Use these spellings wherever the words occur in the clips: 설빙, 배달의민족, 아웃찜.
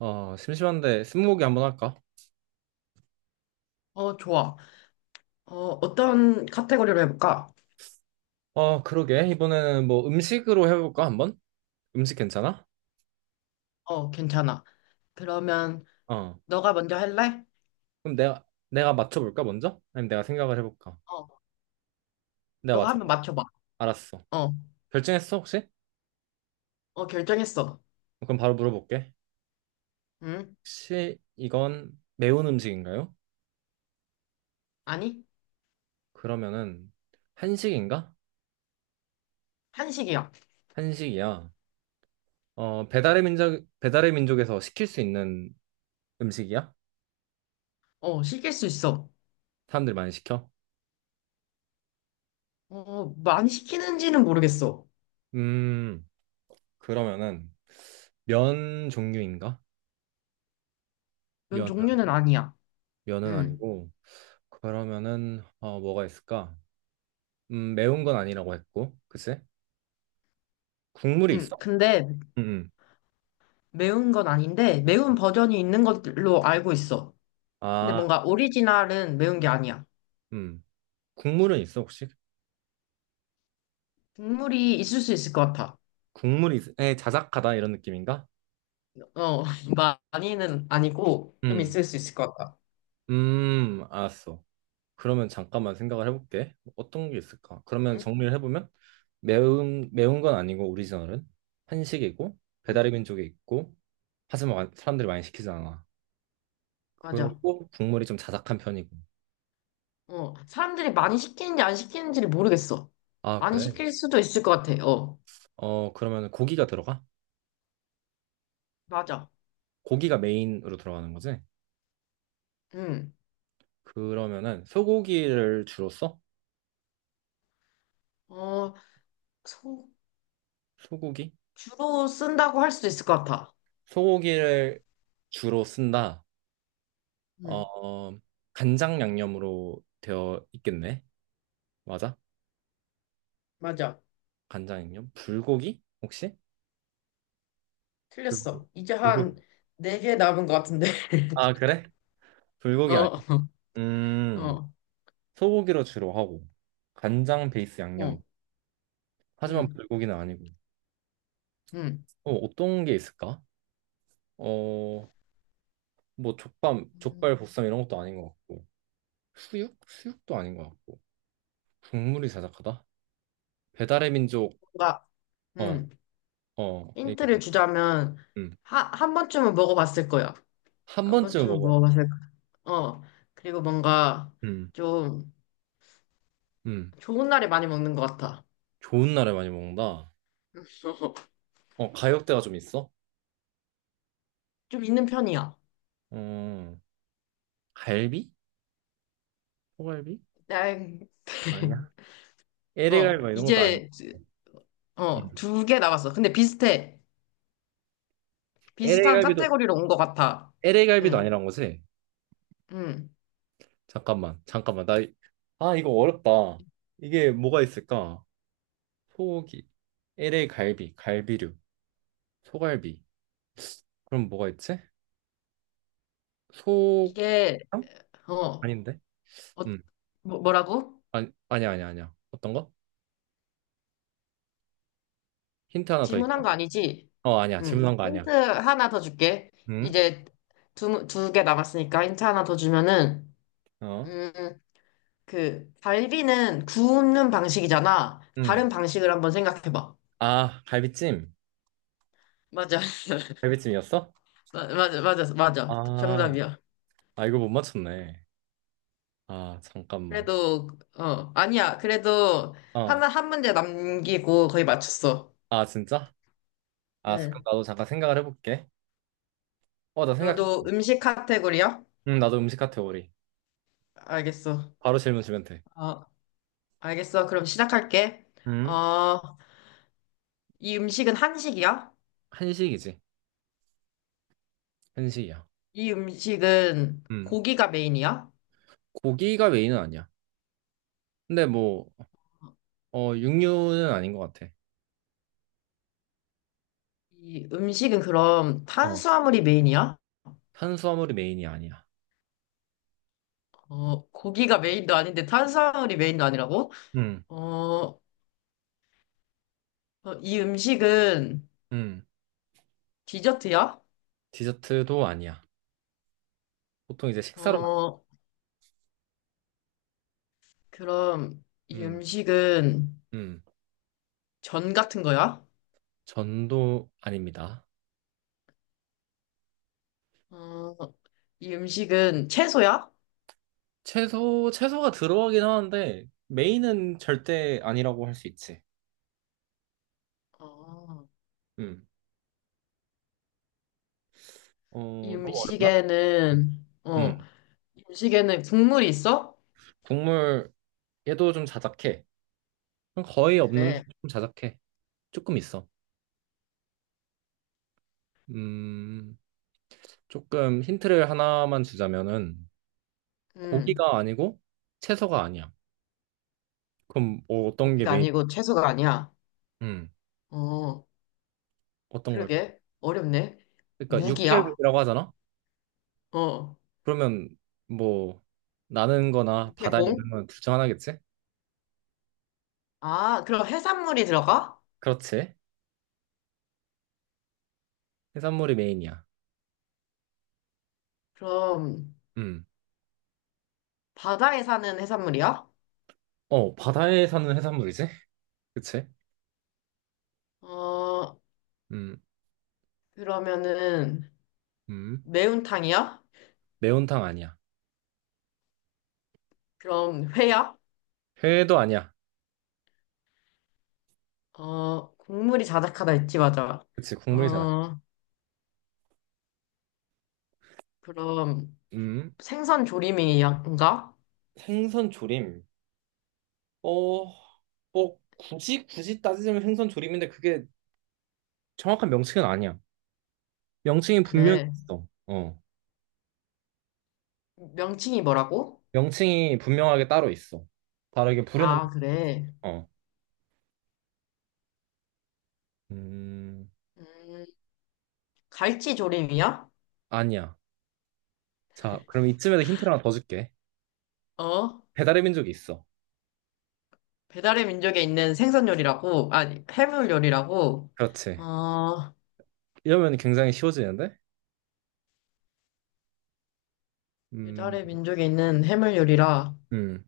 심심한데 스무고개 한번 할까? 어, 좋아. 어, 어떤 카테고리로 해볼까? 그러게. 이번에는 뭐 음식으로 해볼까, 한번? 음식 괜찮아? 어, 괜찮아. 그러면 어. 너가 먼저 할래? 그럼 내가, 내가 맞춰볼까, 먼저? 아니면 내가 생각을 해볼까? 어, 내가 너가 한번 맞춰봐. 맞춰봐. 알았어. 어, 결정했어, 혹시? 어, 결정했어. 그럼 바로 물어볼게. 응? 혹시 이건 매운 음식인가요? 아니? 그러면은 한식인가? 한식이야. 한식이야. 배달의 민족, 배달의 민족에서 시킬 수 있는 음식이야? 어, 시킬 수 있어. 사람들이 많이 시켜? 어, 많이 시키는지는 모르겠어. 음, 그러면은 면 종류인가? 이런 면 종류는 아니야. 면은 응, 아니고 그러면은 뭐가 있을까? 매운 건 아니라고 했고 글쎄 국물이 응. 있어? 근데 음, 음. 매운 건 아닌데, 매운 버전이 있는 걸로 알고 있어. 근데 아, 뭔가 오리지널은 매운 게 아니야. 음. 국물은 있어 혹시? 국물이 있을 수 있을 것 같아. 국물이 있... 에, 자작하다 이런 느낌인가? 어, 많이는 아니고 좀 음, 있을 수 있을 것 같다. 알았어. 그러면 잠깐만 생각을 해볼게. 어떤 게 있을까? 그러면 응? 정리를 해보면 매운 건 아니고 오리지널은 한식이고 응? 배달의 민족이 있고 하지만 사람들이 많이 시키지 않아. 맞아. 그리고 국물이 좀 자작한 편이고. 어, 사람들이 많이 시키는지 안 시키는지를 모르겠어. 아, 많이 그래? 시킬 수도 있을 것 같아. 어, 어, 그러면 고기가 들어가? 맞아. 고기가 메인으로 들어가는 거지? 응. 그러면은 소고기를 주로 써? 어, 소- 소고기? 주로 쓴다고 할 수도 있을 것 같아. 소고기를 주로 쓴다. 응, 어, 간장 양념으로 되어 있겠네. 맞아? 맞아. 간장 양념? 불고기? 혹시? 불고기. 틀렸어. 이제 불고기. 한 4개 남은 것 같은데. 아, 그래? 불고기 아니야. 어, 음, 어, 소고기로 주로 하고, 간장 베이스 양념이다. 어, 하지만 응, 불고기는 아니고. 응. 어떤 게 있을까? 어, 뭐 족밥, 족발 음, 보쌈 이런 것도 아닌 것 같고. 수육? 수육도 아닌 것 같고 국물이 자작하다? 배달의 민족 뭔가, 응. 어어 힌트를 주자면, 음. 한 번쯤은 먹어봤을 거야. 한 한 번쯤 번쯤은 먹어 먹어봤을 거. 어. 그리고 뭔가 음, 좀 음. 좋은 날에 많이 먹는 것 같아. 좋은 날에 많이 먹는다 어 가격대가 좀 있어? 좀 있는 편이야. 어 갈비? 소갈비? 난, 아니야 어, LA갈비 막 이런 것도 아니야 이제, 어, 음. 2개 남았어. 근데 비슷해. 비슷한 LA갈비도 카테고리로 온 것 같아. LA갈비도 응, 아니란 거지? 응. 잠깐만 나 이- 아 이거 어렵다 이게 뭐가 있을까? 소고기 LA갈비 갈비류 소갈비 그럼 뭐가 있지? 소 이게, 어? 어, 어, 아닌데? 음. 뭐라고? 아니, 아니야. 어떤 거? 힌트 하나 더 질문한 있어? 거 아니지? 어, 아니야. 응. 질문한 거 아니야. 힌트 하나 더 줄게. 응? 이제 두 개 남았으니까 힌트 하나 더 주면은, 어? 음, 그 갈비는 구우는 방식이잖아. 응. 다른 방식을 한번 생각해봐. 아, 갈비찜. 맞아. 갈비찜이었어? 맞아, 맞아, 맞아. 아, 정답이야. 아, 이거 못 맞췄네. 아, 잠깐만. 그래도, 어, 아니야. 그래도 어. 하나, 한 문제 남기고 거의 맞췄어. 아, 진짜? 아, 잠깐 네. 나도 잠깐 생각을 해볼게. 어, 나 너도 생각했어. 음식 카테고리야? 응, 나도 음식 카테고리. 알겠어. 바로 질문 주면 돼. 어, 알겠어. 그럼 시작할게. 응? 어, 이 음식은 한식이야? 한식이지. 한식이야. 이 음식은 응. 고기가 메인이야? 고기가 메인은 아니야. 근데 뭐, 육류는 아닌 것 같아. 이 음식은 그럼 어. 탄수화물이 메인이야? 탄수화물이 메인이 아니야. 어, 고기가 메인도 아닌데 탄수화물이 메인도 아니라고? 응. 어, 어, 이 음식은 응. 디저트야? 디저트도 아니야. 보통 이제 식사로 많이- 어, 그럼 이 음, 음식은 음. 전 같은 거야? 전도 아닙니다. 어, 이 음식은 채소야? 채소, 채소가 들어가긴 하는데 메인은 절대 아니라고 할 수 있지. 어, 음. 이 어, 너무 어렵나? 음식에는, 어, 음. 이 음식에는 국물이 있어? 국물 얘도 좀 자작해. 거의 없는데 그래. 좀 자작해. 조금 있어. 음, 조금 힌트를 하나만 주자면은 음, 고기가 아니고 채소가 아니야. 그럼 뭐 어떤 게 고기가 메인? 아니고 채소가 아니야. 음. 어, 어떤 걸? 그러게. 어렵네. 그러니까 무기야? 육회국이라고 하잖아. 어, 그러면 뭐 나는 거나 바다에 육해공? 있는 건 둘 중 하나겠지? 아, 그럼 해산물이 들어가? 그렇지. 해산물이 메인이야. 그럼 음. 바다에 사는 해산물이야? 어, 바다에 사는 해산물이지? 그치? 어, 음. 그러면은 음. 매운탕이야? 매운탕 아니야. 그럼 회야? 회도 아니야. 어, 국물이 자작하다 했지, 맞아. 그치, 국물이잖아. 어, 그럼 음. 생선 조림이인가? 생선 조림. 어, 뭐 굳이 따지자면 생선 조림인데 그게 정확한 명칭은 아니야. 명칭이 분명히 그래. 있어. 어. 명칭이 뭐라고? 명칭이 분명하게 따로 있어. 바로 이게 부르는 명칭이 아, 그래. 있어. 어. 음. 음, 갈치 조림이야? 아니야. 자, 그럼 이쯤에서 힌트를 하나 더 줄게. 어, 배달의 민족이 있어. 배달의 민족에 있는 생선 요리라고, 아니, 해물 요리라고, 그렇지. 어, 이러면 굉장히 쉬워지는데? 음, 배달의 민족에 있는 해물 요리라. 음,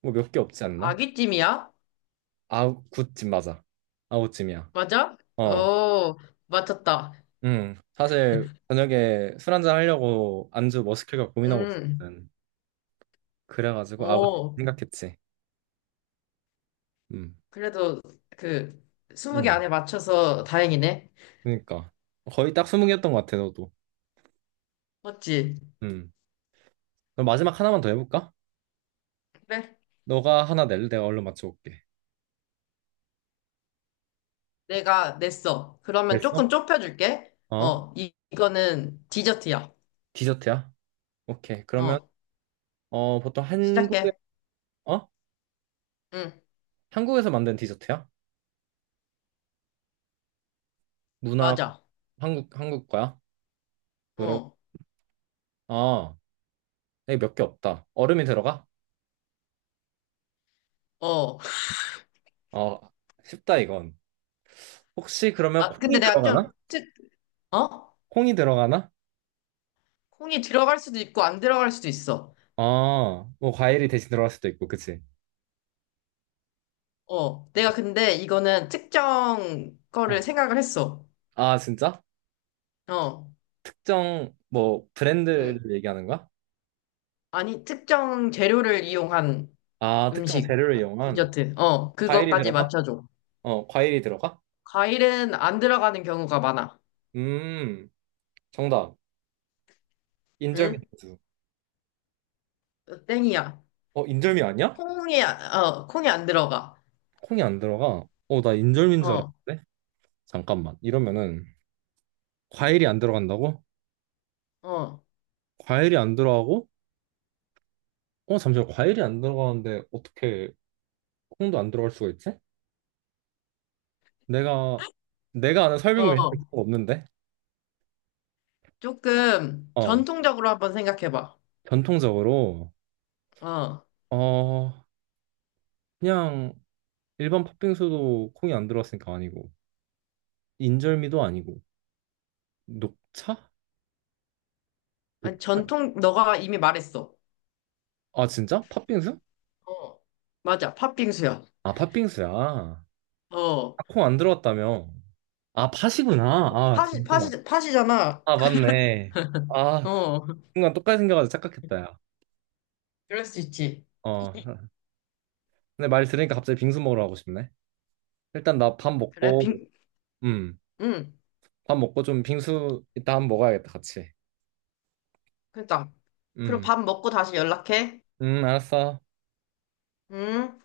뭐 몇 개 없지 않나? 아귀찜이야? 아웃집 맞아. 아웃찜이야 맞아? 어, 어, 맞췄다. 사실 저녁에 술 한잔 하려고 안주 뭐 시킬까 고민하고 음, 있었거든. 그래가지고 아웃 어, 생각했지. 음, 그래도 그, 20개 음. 안에 맞춰서 다행이네. 그러니까 거의 딱 20개였던 것 같아, 너도. 맞지? 음. 그럼 마지막 하나만 더 해볼까? 그래. 너가 하나 낼래? 내가 얼른 맞춰볼게. 내가 냈어. 그러면 됐어? 조금 좁혀줄게. 어? 어, 이거는 디저트야. 디저트야? 오케이. 그러면 어, 보통 한국에, 시작해. 어? 응, 한국에서 만든 디저트야? 문화... 맞아. 한국, 한국 거야? 그럼, 어, 아, 여기 몇 개 없다. 얼음이 들어가? 어. 어, 쉽다, 이건. 혹시 그러면 아, 근데 콩이 내가 들어가나? 좀, 어? 콩이 들어가나? 콩이 들어갈 수도 있고 안 들어갈 수도 있어. 아, 뭐 과일이 대신 들어갈 수도 있고, 그치? 어, 내가 근데 이거는 특정 어. 거를 생각을 했어. 아, 진짜? 어. 특정, 뭐, 브랜드를 음. 얘기하는 거야? 아니, 특정 재료를 이용한 아, 특정 음식, 재료를 아, 이용한 디저트. 어, 과일이 그것까지 들어가? 맞춰줘. 어, 과일이 들어가? 과일은 안 들어가는 경우가 많아. 음, 정답. 인절미 응? 소스. 어, 땡이야. 어, 인절미 아니야? 콩이 안 들어가. 콩이 안 들어가. 어, 나 인절미인 줄 어, 알았는데? 잠깐만. 이러면은 과일이 안 들어간다고? 어, 과일이 안 들어가고? 어, 잠시만. 과일이 안 들어가는데 어떻게 콩도 안 들어갈 수가 있지? 내가 내가 아는 설빙 메뉴가 어. 없는데. 조금 어, 전통적으로 한번 생각해봐. 전통적으로 어. 어, 그냥 일반 팥빙수도 콩이 안 들어갔으니까 아니고 인절미도 아니고 녹차? 아니, 녹차? 전통, 너가 이미 말했어. 아, 진짜? 팥빙수? 어. 맞아, 팥빙수야. 아, 팥빙수야. 아, 어. 콩 안 들어갔다며. 아, 팥이구나. 아, 팥이, 잠시만. 팥이, 팥이잖아. 아, 맞네. 아, 어. 순간 똑같이 생겨가지고 착각했다, 야. 그럴 수 있지. 어. 근데 말 들으니까 갑자기 빙수 먹으러 가고 싶네. 일단 나 밥 그래, 먹고, 음, 응. 밥 먹고 좀 빙수 이따 한번 먹어야겠다, 같이. 그러니까. 그럼 음, 밥 먹고 다시 연락해. 알았어. 응?